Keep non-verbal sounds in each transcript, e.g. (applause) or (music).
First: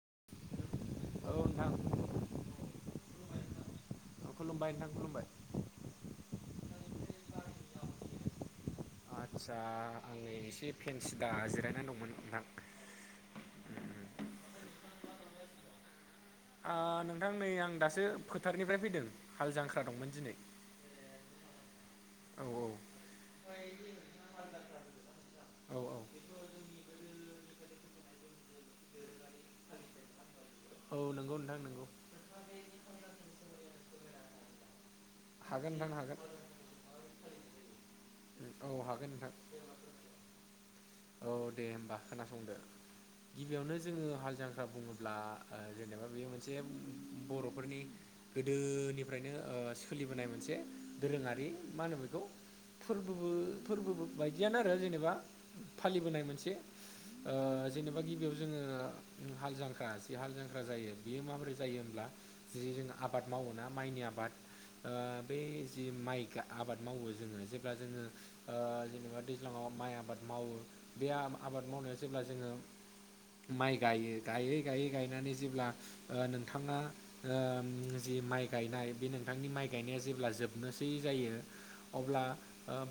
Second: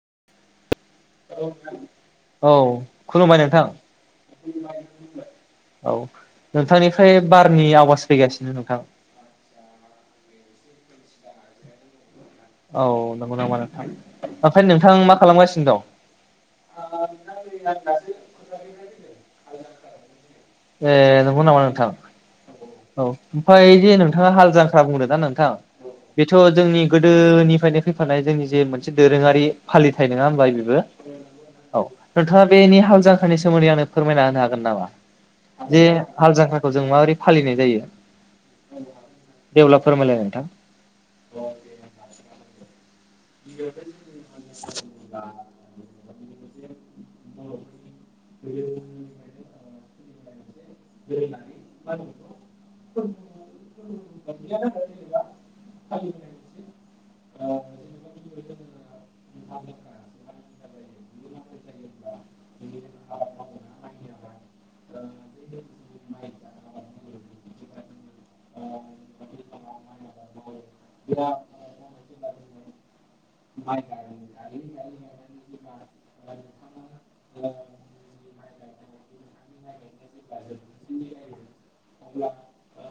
(inaudible) औ खुलुमबाय नोंथां (unintelligible) औ नोंथांनिफ्राय बारनि आवाज फैगासिनो नोंथां आदसा आंनि एसे फेनस्ता जिरायनानै दंमोन नोंथां औ नंगौ नामा नोंथां ओमफाय नोंथां मा खालामगासिनो दं? ओ नोंथां नै आं दासो फोथारनिफ्राय फैदों हाल जांख्रा दंमोन दिनै नों नामा नोंथां औ औ ओमफाय जे नोंथाङा हाल जांख्रा बुंद दा नोंथां औ औ बेथ' जोंनि गोदोनि नो फैफानाय जोंनि जे मोनसे दोरोङारि फालिथाय नङा हबा औ नोंगौ औ नोंथाङा बेनि हाल जांखारनि सोमोन्दै आंनो फोरमायना होनो हागोन नामा? हागोन जे नोंथां हागोन हाल जांख्राखौजों माबोरै फालिनाय जायो औ हागोन नोंथां देब्ला फोरमायलाय नोंथां (inaudible) औ दे होमबा खोनासंदो गिबियावनो (unintelligible) एबा बेयो मोनसे बर'फोरनि गोदोनिफ्रायनो ओ सोलिबोनाय मोनसे दोरोङारि मा होनो बेखौ फोरबोबो फोरबो बायदियानो आरो जेनेबा फालिबोनाय मोनसे ओ जेनेबा गिबियाव जोङो हाल जांख्रा जे हाल जांख्रा जायो बियो माबोरै जायो होनोमब्ला जि जों आबाद मावोना माइनि आबाद ओ औ बे जि माइ गा आबाद मावो जोङो जेब्ला जोङो ओ जेनेबा दैज्लाङाव माइ आबाद मावो बे आबाद मावनायाव जेब्ला जोङो माइ गायो गायो गाय गायनानै जेब्ला ओ नोंथाङा ओ जि माइ गायनाय बे नोंथांनि माइ गायनाया जेब्ला जोबनोसै जायो अब्ला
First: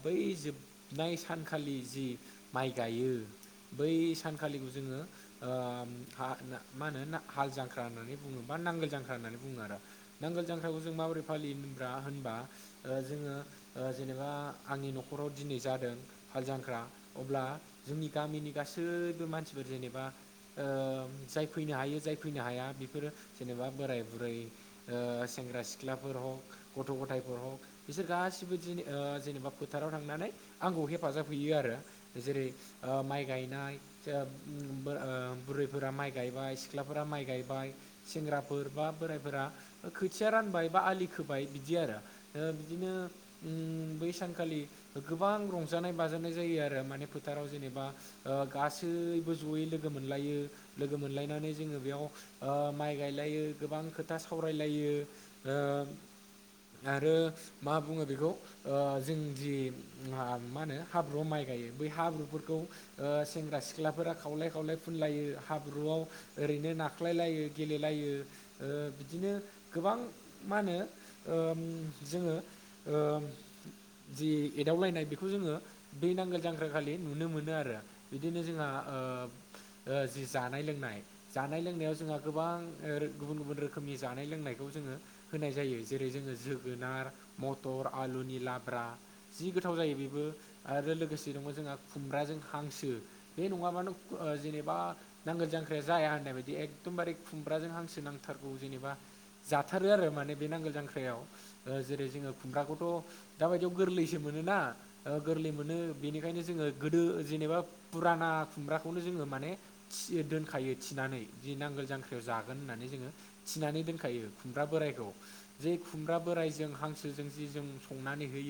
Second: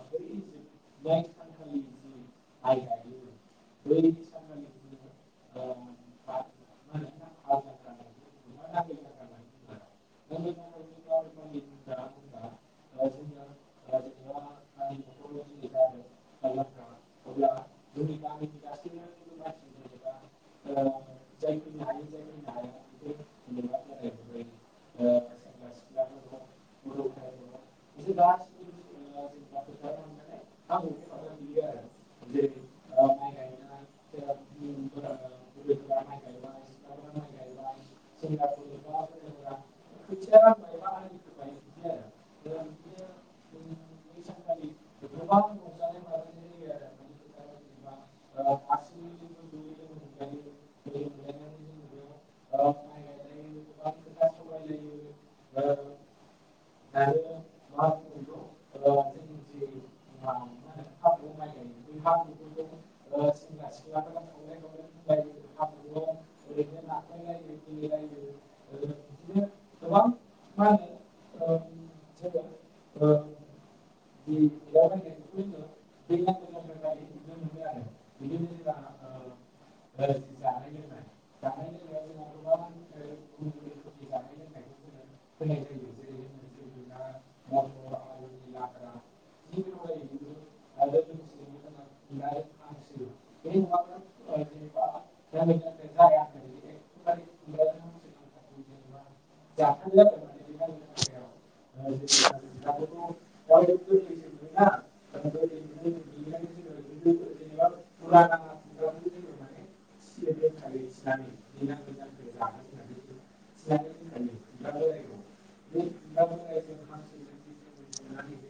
बै जोब ननाय सानखालि जि माइ गायो बै सानखालिखौ जोङो ओ हा होन मा होनो हाल जांख्रा होननानै बुङो बा नांगोल जांख्रा होननानै बुङो आरो नांगोल जांख्राखौ जों माबोरै फालियोम होनबा जोङो ओ जेनेबा आंनि न'खराव दिनै जादों हाल जांख्र ख्रा अब्ला जोंनि गामिनि गासैबो मानसिफोर जेनेबा ओ औ जाय फैनो हायो जाय फैनो हाया बेफोरो जेनेबा बोराय बुरै ओ सेंग्रा सिख्लाफोर ह गथ' गथायफोर ह बिसोर गासिबो ओ जेनेबा फोथाराव थांनानै आंखौ हेफाजाब हो हैयो आरो जेरै ओ माइ गायनाय (unintelligible) बुरैफोरा माइ गायबाय सिख्लाफोरा माइ गायबाय सेंग्राफोर बा बोरायफोरा खोथिया रानबाय बा आलि खोबाय बिदि आरो बिदिनो बै सानखालि गोबां रंजानाय बाजानाय फोथारनाय जायो आरो माने फोथाराव जेनेबा ओ गासैबो जयै लोगो मोनलायो लोगो मोनलायनानै जोङो बेयाव ओ माइ गायलायो गोबां खोथा सावरायलायो ओ (unintelligible) आरो मा बुङो बेखौ ओ जों दि आ मा होनो हाब्रु आव माइ गायो बै हाब्रुफोरखौ ओ सेंग्रा सिख्लाफोरा खावलाय खावलाय फुनलायो हाब्रुआव ओरैनो नाख्लायलायो गेलेलायो ओ बिदिनो गोबां मा होनो ओ जोङो ओ जि एदावलायनाय बेखौ जोङो दै नांगोल जांख्रााखलि नुनो मोनो आरो बिदिनो जोंहा ओ औ ओस जि जानाय लोंनाय जानाय लोंनायाव जोंहा गोबां ओ गुबुन गुबुन रोखोमनि जानाय लोंनायखौ जोङो होनाय जायो जेरै जोङो जोगोनार मथर आलुनि लाब्रा जि गोथाव जायो बे रो आरो लोगोसे दङ जोंहा खुमब्राजों हांसो बे नङाबानो ओ जेनेबा नांगोल जांख्राया जाया होननाय बायदि एखदमबारे खुमब्राजों हांसो नांथारगौ जेनेबा जाथारो आरो माने बे नांगोल जां ख्रायाव ओ जेरै जोङो खुमब्राखौथ' दाबायदियाव गोरलैसो मोनोना ओ गोरलै मोनो बेनिखायनो जोङो गोदो जेनेबा फुराना खुमब्राखौनो जोङो माने थि दोनखायो थिनानै जि नांगोल जांख्रियाव जागोन होननानै जोङो थिनानै दोनखायो खुमब्रा बोराय रायखौ जे खुमब्रा बोरायजों हांसोजों जिजों संनानै हो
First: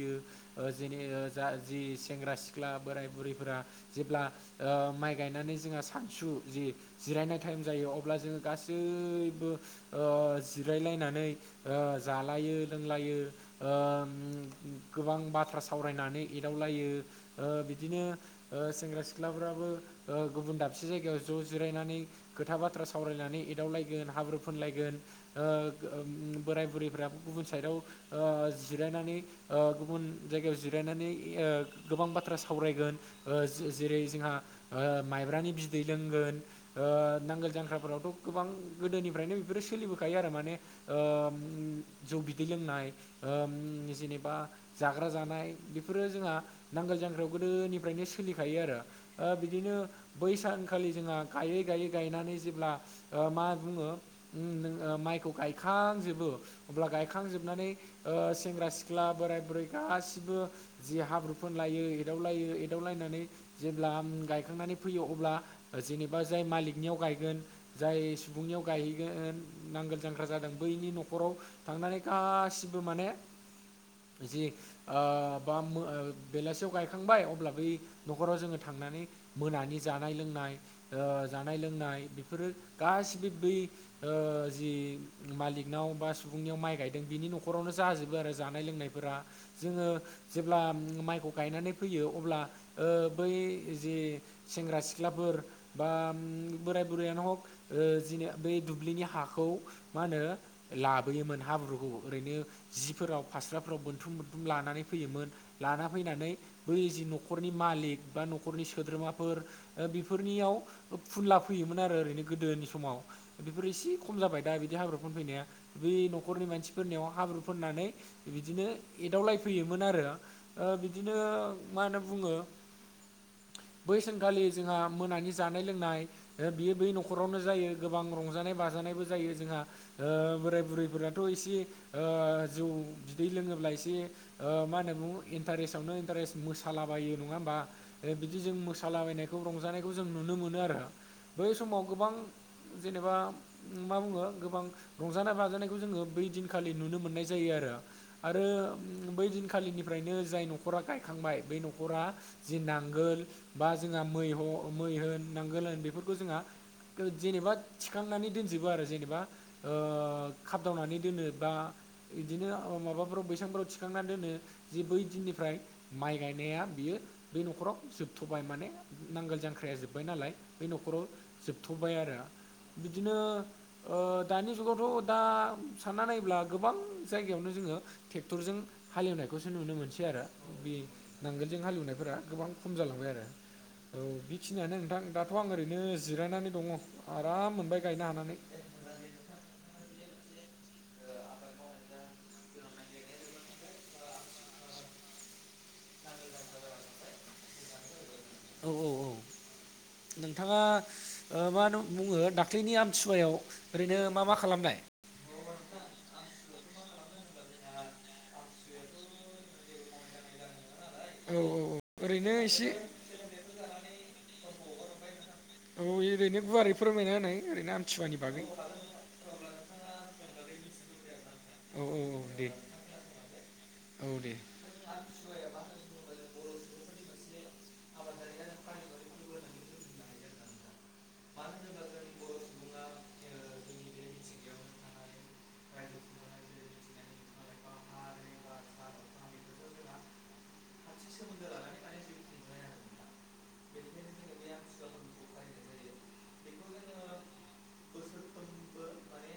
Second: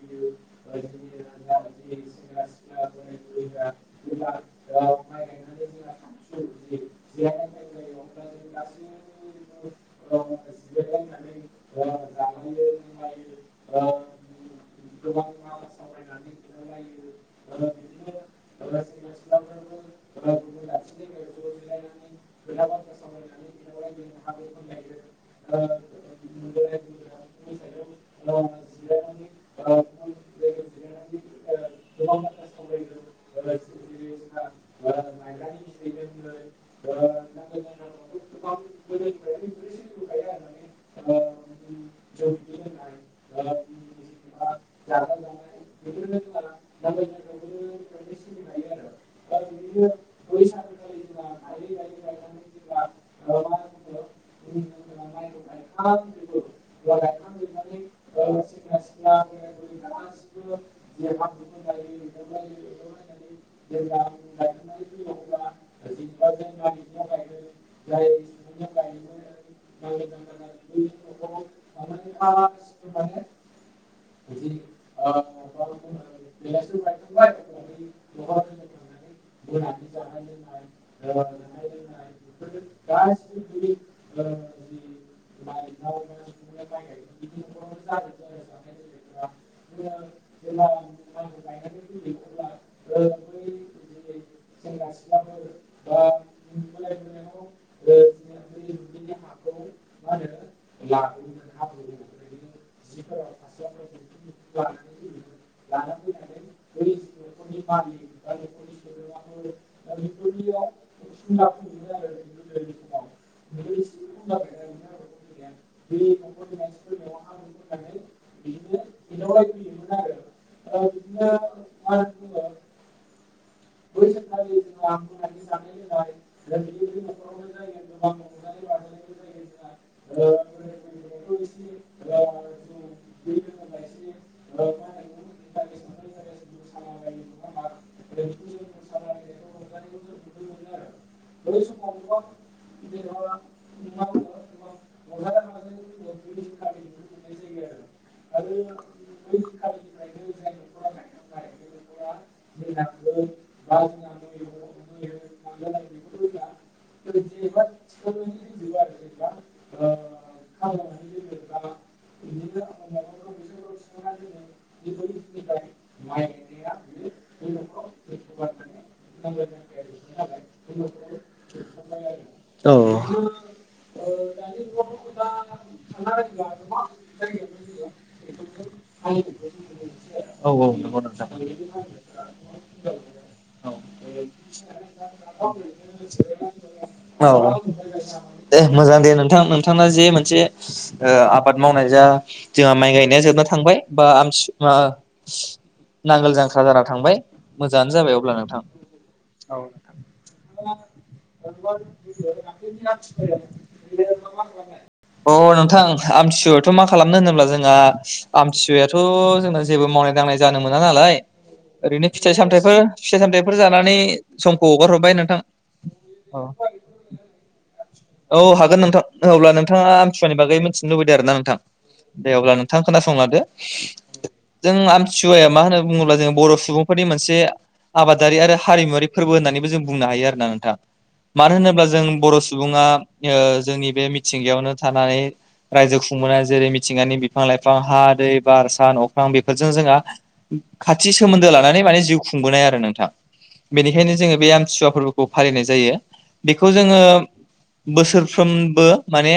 ओ जेने दा जि सेंग्रा सिख्ला बोराय बुरैफोरा जेब्ला ओ माइ गायनानै जोंहा सा सु जि जिरायनाय टाइम जायो अब्ला जोङो गासैबो ओ जिरायलायना नै ओ जालायो लोंलायो ओ उम गोबां बाथ्रा सावरायना नै एदावलायो ओ बिदिनो ओ सेंग्रा सिख्लाफोराबो ओ गुबुन दाब से जायगायाव ज' जिरायनानै खोथा बाथ्रा सावरायनानै एदावलायगोन हाब्रु फोनलायगोन ओ ओ उम बोराय बुरैफोराबो गुबुन साइदाव ओ जिरायनानै ओ गुबुन जायगायाव जिराय नानै ओ गोबां बाथ्रा सावरायगोन ओ जो जेरै जोंहा मायब्रानि बि दै लोंगोन ओ नांगोल जांख्राफोरावथ' गोबां गोदोनिफ्रायनो बेफोरो सोलिबोखायो आरो माने। ओ उम जौ बिदै लोंनाय ओ जेनेबा जाग्रा जानाय। बेफोरो जोंहा नांगोल जांख्रायाव गोदोनिफ्रायनो सोलिखायो आरो ओ बिदिनो बै सान खालि जोंहा गायै गायै गायनानै जेब्ला ओ मा बुङो माइखौ गायखा खांजोबो अब्ला गायखांजोबनानै ओ सेंग्रा सिख्ला बोराय बुरै गासिबो। जि हाब्रु फोनलायो एदावलायो एदावलायनानै जेब्ला गायखांनानै फैयो अब्ला जेनेबा जाय मालिकनियाव गायगोन जाय सुबुंनियाव गायैगोन नांगोल जांग्रा जादों। बेनि न'खराव थांनानै गासिबो माने जि ओ बा मो बेलासियाव गायखांबाय अब्ला बै न'खराव जोङो थां नानै मोनानि जानाय लोंनाय। ओ जानाय लोंनाय बेफोरो गासिबो बै ओ जि मालिक नाव बा सुबुंनियाव माइ गायदों बिनि नखरावनो जाजोबो आरो जानाय लोंनाय जोंङो जेब्ला ब्ला माइखौ गायनानै फैयो अब्ला ओ बै जि सेंग्रा सिख्लाफोर बा उम बोराय बुरायानो हक जेने ओ बेै दुब्लिनि हाखौ मा होनो? लाबोयोमोन हाब्रुखौ ओरैनो जिफोराव फास्राफोराव बोनथुम बोनथुम लानानै फैयोमोन। लाना फैनानै बै जि न'खरनि मालिक बा न'खरनि सोद्रोमाफोर ओ बेफोरनियाव अ फुनला फैयोमोन आरो ओरैनो गोदोनि समाव बेफोर एसे खम जाबाय दा बिदि हाब्रु फोनफैनाया बै न'खरनि मानसिफोरनियाव हाब्रु फोननानै बिदिनो एदावलाय फैयोमोन ओ बिदिनो नो मा होनो बुङो? बै सानखालि जोंहा मोनानि जानाय लोंनाय ओ बियो बै न'खरावनो जायो गोबां रंजानाय बाजानायबो जायो जोंहा ओ बोराय बुरैफोराथ' एसे ओ जौ बिदै लोङोब्ला एसे ओ मा होनना होनो उम इन्टारेस्टआवनो इन्टारेस्ट मोसालाबायो नङा होमबा, ओ बिदि जों मोसालाबायनायखौ रंजानायखौ जों नुनो मोनो आरो बै समाव गोबां जेनेबा मा बुङो गोबां रंजानाय बाजानायखौ जोङो बै दिनखालि नुनो मोननाय जायो आ रो आरो बै दिनखालिनिफ्रायनो जाय न'खरा गायखांबाय बै नखरा जि नांगोल बा जोंहा मै ह मै होन नांगोल होन बेफोरखौ जोंहा जेनेबा थिखांनानै दोनजोबो आरो जेनेबा ओ खाबदावनानै दोनो बा इदिनो माबाफोराव बैसांफोराव थिखांनानै दोनो जे बै दिननिफ्राय माइ गायनाया। बियो बै नखराव जोबथ'बाय माने नांगोल जां ख्राया जोब्बाय नालाय बै नखराव जोबथ'बाय आरो। बिदिनो ओ औ दानि जुगावथ' दा सानना नायोब्ला गोबां जायगायावनो जोङो ट्रेक्टरजों हालेवनाय खौसो नुनो मोनसै आरो बे नंगौ नोंथां नांगोलजों हालेवनायफोरा गोबां खम जालांबाय आरो। औ खिनियानो नोंथां दाथ' आं ओरैनो जिरायनानै दङ। औ आराम मोनबाय गायनो हानानै दे मोजां दे नोंथां नोंथांना जे मोनसे ओ आबाद मावनाय जा जोंहा माइ गायनाया जोबनो थांबाय बा आम नांगोल जांख्रा जाना थांबाय मोजाङानो जाबाय। अब्ला नोंथां औ औ औ नोंथाङा ओ औ (inaudible) म मा होनो बुङो दाख्लैनि आमथिसुवायाव ओरैनो मा मा खालामनाय (unintelligible) अ नोंथां आमथिसुवायावथ' मा खालामनो होनोब्ला जों आ आमथिसुवाथ' जोंना जेबो मावनाय दांनाय जानो मो ना नालाय औ औ ओरैनो एसे फिथाइ-सामथायफोर फिथाइ-सामथायाइफोर जानानै समखौ हगार हरबाय नोंथां औ ओरैनो औ गुवारै फोरमायना होनाय ओरैनो आमथिुवानि औ बागै हागोन नोंथां अब्ला नोंथाङा आमथिसुवानि बागै मिथिनो लुबैदों आरोना नोंथां औ औ दे अब्ला नोंथां खोनासंलादो औ दे जों आमथिुवाया मा होनना बुङोब्ला जों बर' सुबुंफोरनि मोनसे आबादारि आरो हारिमुवारि फोरबो होननानैबो जों बुंनो हायो आरोना नोंथां। मानो होनोब्ला जों बर' सुबुङा ओ जोंनि बे मिथिंगायावनो थानानै रायजो खुंङो जेरै मिथिंगानि बिफां-लाइफां हा दै बार सान अख्रां बेफोरजों जोंहा खाथि सो मोन्दो लानानै माने जिउ खुंबोनाय आरो नोंथां बेनिखायनो जोङो बे आमथिसुवा फोरबोखौ फालिनाय जायो। बेखौ जोङो बोसोर सोफ्रोमबो माने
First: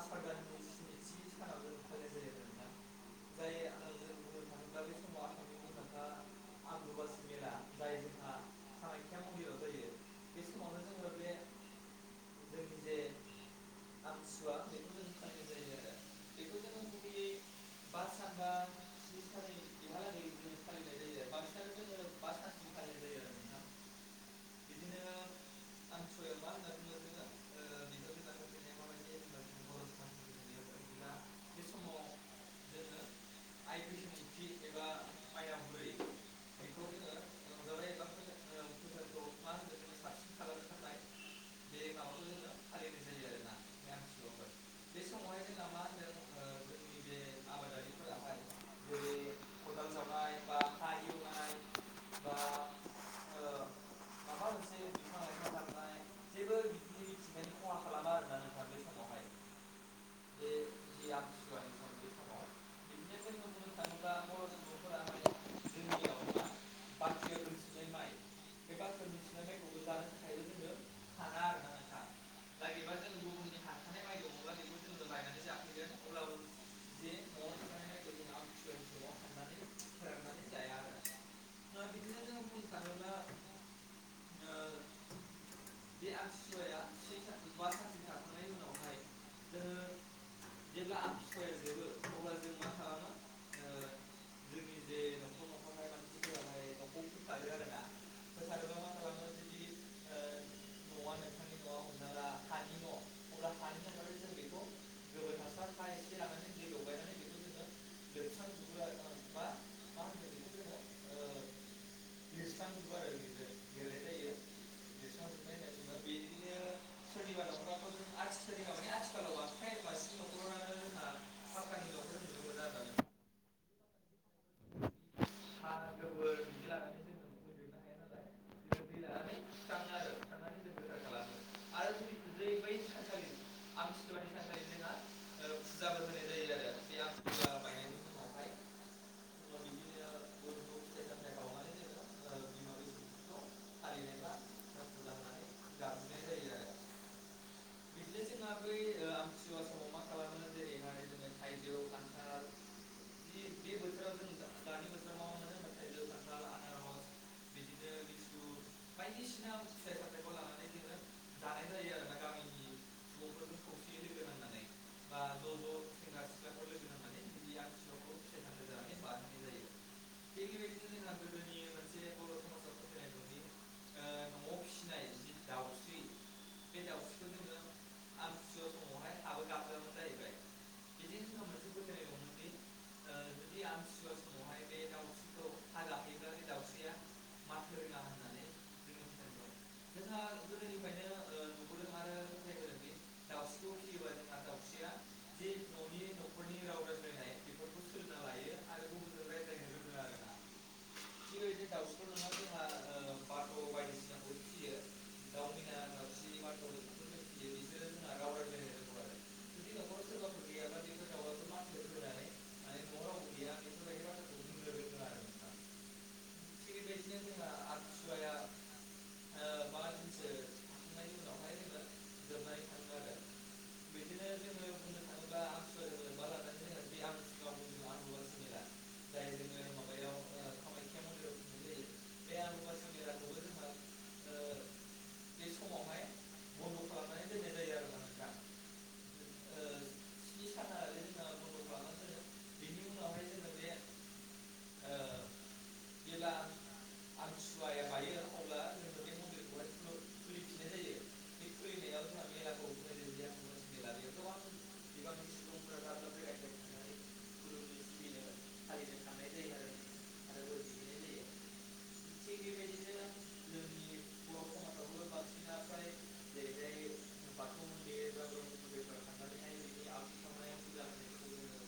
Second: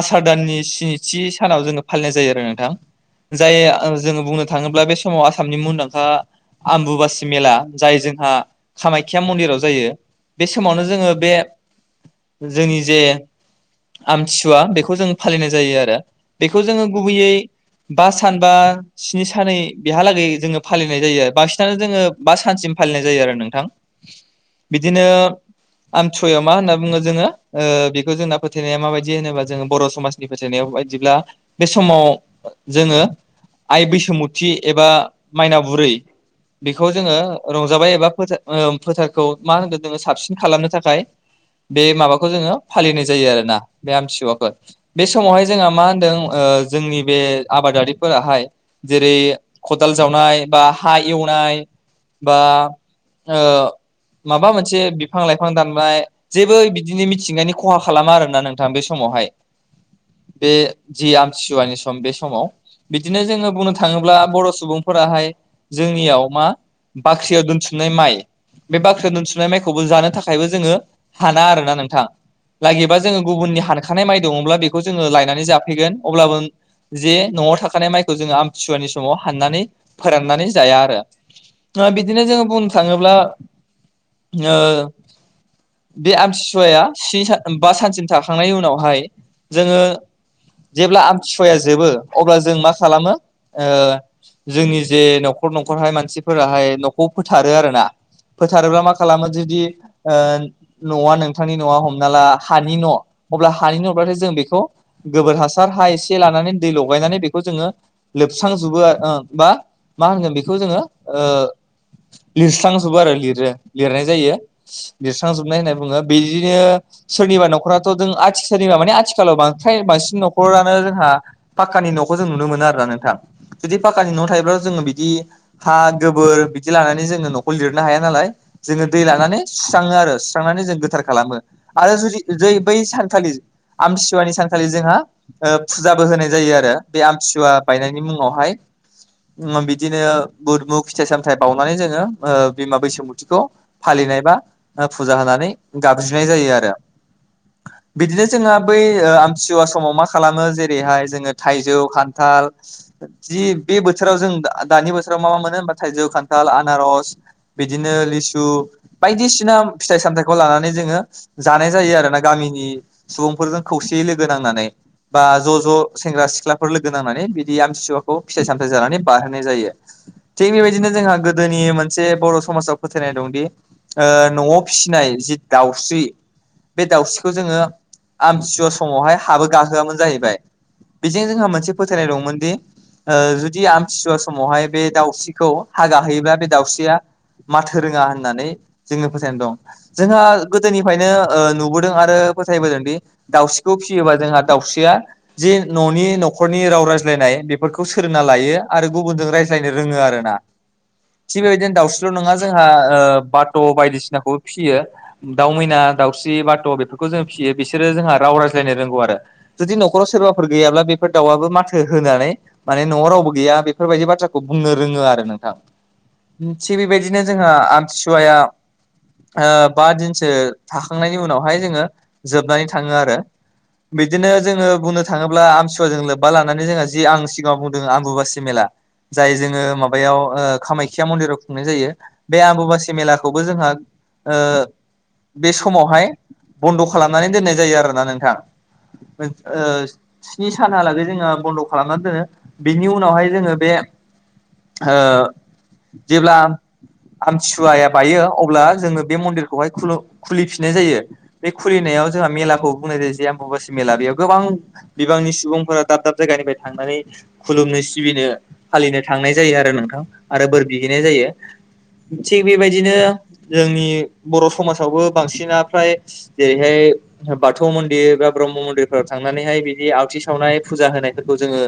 आसार दाननि स्निथि सानाव जोङो फालिनाय जायो आरो नोंथां जाय जोङो बुंनो थाङोब्ला बे समाव आसामनि मुंदांखा आम्बुुबासि मेला जाय जोंहा खामाख्या मन्दिराव जायो बे समावनो जोङो बे जोंनि जे आमथिसुवा बेखौ जों फालिनाय जायो आरो बेखौ जोङो गुबैयै बा सान बा स्नि सान बेहालागै जोङो फालिनाय जायो बांसिनानो जोङो बा सानसिम फालिनाय जायो आरो नोंथां बिदिनो आमथिसुवायाव मा होनना बुङो जोङो ओ बेखौ जोंना फोथायनाया माबायदि होनोबा जोङो बर' समाजनि फोथायनाय बायदिब्ला बे समाव जोङो आइ बैसुमुथि एबा मायनाव बुरै बेखौ जोङो रंजाबाय एबा फोथार फोथारखौ मा होनगोन जोङो साबसिन खालामनो थाखाय बे माबाखौ जोङो फालिनाय जायो आरोना बे आमथिसुवाखौ बे समावहाय जोंहा मा होन्दों ओ जोंनि बे आबादारिफोराहाय जेरै खदाल जावनाय बा हा एव नाय बा ओ माबा मोनसे बि फां लाइफां दानबाय जेबो बिदिनो मिथिंगानि खहा खालामा आरोना नोंथां बे समावहाय बे जि आमथिसुवानि सम बे समाव बिदिनो जोङो बुंनो थाङोब्ला बर' सुबुंफोराहाय जोंनियाव मा बाख्रियाव दोनथुमनाय माइ बे बाख्रियाव दोनथुमनाय माइ खौबो जानो थाखायबो जोङो हाना आरोना नोंथां लागिबा जोङो गुबुननि हानखानाय माइ दङब्ला बेखौ जोङो लायनानै जाफैगोन अब्लाबो जे न'आव थाखानाय माइखौ जोङो आमथिसुवानि समाव हाननानै फोराननानै जाया आरो बिदिनो जोङो बुंनो थाङोब्ला ओ बे आमथिसुवाया स्नि बा सानसिम जाखांनायनि उनावहाय जोङो जेब्ला आमथिसुवाया जोबो अब्ला जों मा खालामो ओ जोंनि जे न'खर न'खरहाय मानसिफोराहाय न'खौ फोथारो आरो ना फोथारोब्ला मा खालामो जुदि ओ न'आ नोंथांनि न'आ हमना ला हानि न' अब्ला हानि न' जों बेखौ गोबोर हासार हा एसे लानानै दै लगायनानै बेखौ जोङो लोबस्रांजोबो आरो ओ बा मा होनगोन बेखौ जोङो ओ लिरस्रांजोबो आरो लिरो। लिनाय जायो लिरस्रांजोबनाय होनना बुङो बिदिनो सोरनिबा न'खराथ' दों आथिसारिनि माबानि आ आथिखालाव बां फ्राय बांसिन न'खरानो जोंहा पाकानि न'खौ जों नुनो मोनो आरोना नोंथां जुदि पक्कानि न' थायोब्ला' जोङो बिदि हा गोबोर बिदि लानानै जोङो न'खौ लिरनो हाया नालाय जोङो दै लानानै सुस्राङो आरो सुस्रांनानै जों गोथार खालामो आरो जुदि जै बै सानखालि आमथिसुवानि सानखालि जोंहा ओ फुजाबो होनाय जायो आरो बे आमथिसुवा बायनायनि मुङावहाय उम बिदिनो बुद मुग फिथाइ-सामथाइ बावनानै जोङो ओ बिमा बैसोमुथिखौ फालिनाय बा ओ फुजा होनानै गाबज्रिनाय जायो आरो बिदिनो जोंहा बै ओ आमथिसुवा समाव मा खालामो जेरैहाय जोङो थाइजौ खान्थाल जि बि बोथोराव जों दा दानि बोथोराव मा मा मोनो होनबा थाइजौ खान्थाल आनारस बिदिनो लेस सु बायदिसिना फिथाइ सामथाइखौ लानानै जोङो जानाय जायो आरो ना गामिनि सुबुंफोरजों खौसेयै लोगो नांनानै बा ज' ज' सेंग्रा सिख्लाफोर लोगो नांनानै बिदि आमथिसुवा खौ फिथाइ सामथाइ जानानै बारहोनाय जायो। थिग बेबायदिनो जोंहा गोदोनि मोनसे बर' समाजाव फो थायनाय दंदि ओ न'आव फिसिनाय जि दाउस्रि बे दाउसिखौ जोङो आमथिसुवा समावहाय हाबो गाहोआमोन जाहैबाय। बेजों जोंहा मोनसे फोथायनाय दंमोन दि ओ जुदि आमथिसुवा समावहाय बे दाउस्रिखौ हा गाहोयोबा बे दाउस्रिया माथो रोङा होननानै जोङो फोथायनाय दं। जोंहा गोदोनिफायनो ओ नुबोदों आरो फो थायबोदोंदि दाउस्रिखौ फिसियोबा जोंहा दाउस्रिया जि न'नि न'खरनि राव रायज्लायनाय बेफोरखौ सोलोंना लायो आरो गुबुनजों रायज्लायनो रोङो आरो ना। थिग बेबायदिनो दावउस्रिल' नङा जोंहा ओ बात' बायदिसिनाखौबो फिसियो दाउ मैना, दाउस्रि, बात' बेफोरखौ जों फिसि यो। बिसोरो जोंहा राव रायज्लायनो रोंगौ आरो जुदि न'खराव सोरबाफोर गैयाब्ला बेफोर दावआबो माथो होनानै माने न'आव रावबो गैया बेफोरबायदि बाथ्राखौ बुंनो रोङो आरो नोंथां। थिग बेबाय दिनो जोंहा आमथिसुवाया आ बा दिनसो थाखांनायनि उनावहाय जोङो जोबनानै थाङो आरो बिदिनो जोङो बुंनो थाङोब्ला आमथिसुवाजों लोब्बा लानानै जोंहा जि आं सिगाङाव बुंदों आमबुुबासि मेला जाय जोङो माबायाव ओ कामाख्या मन्दिराव खुंनाय जायो। बे आम्बुबासि मेलाखौबो जोंहा ओ बे समावहाय बन्द' खालामनानै दोननाय जायो आरो ना नोंथां। ओद ओ स्नि सानहालागै जोङो बन्द' खालामनानै दोनो। बेनि उनावहाय जोङो बे (unintelligible) ओ जेब्ला आमथिसुवाया बायो अब्ला जोङो बे मन्दिरखौहाय खुलु खुलिफिननाय जायो। बे खुलि फिननायाव जोंहा मेलाखौ बुंनाय जायो जे आम्बुबासि मेला। बेयाव गोबां बिबांनि सुबुंफोरा दाब दाब जायगानिफ्राय थाङो। माने खुलुमनो सिबिनो फालिनो थांनाय जायो आरो नोंथां आरो बोर बिहैनाय जायो। थिग बेबायदिनो जोंनि बर' समाजावबो बांसिना फ्राय जेरैहाय (unintelligible) बाथौ मन्दिर बा ब्रह्म मन्दिरफोराव थांनानैहाय बिदि आवथि सावनाय फुजा होनायफोरखौ जोङो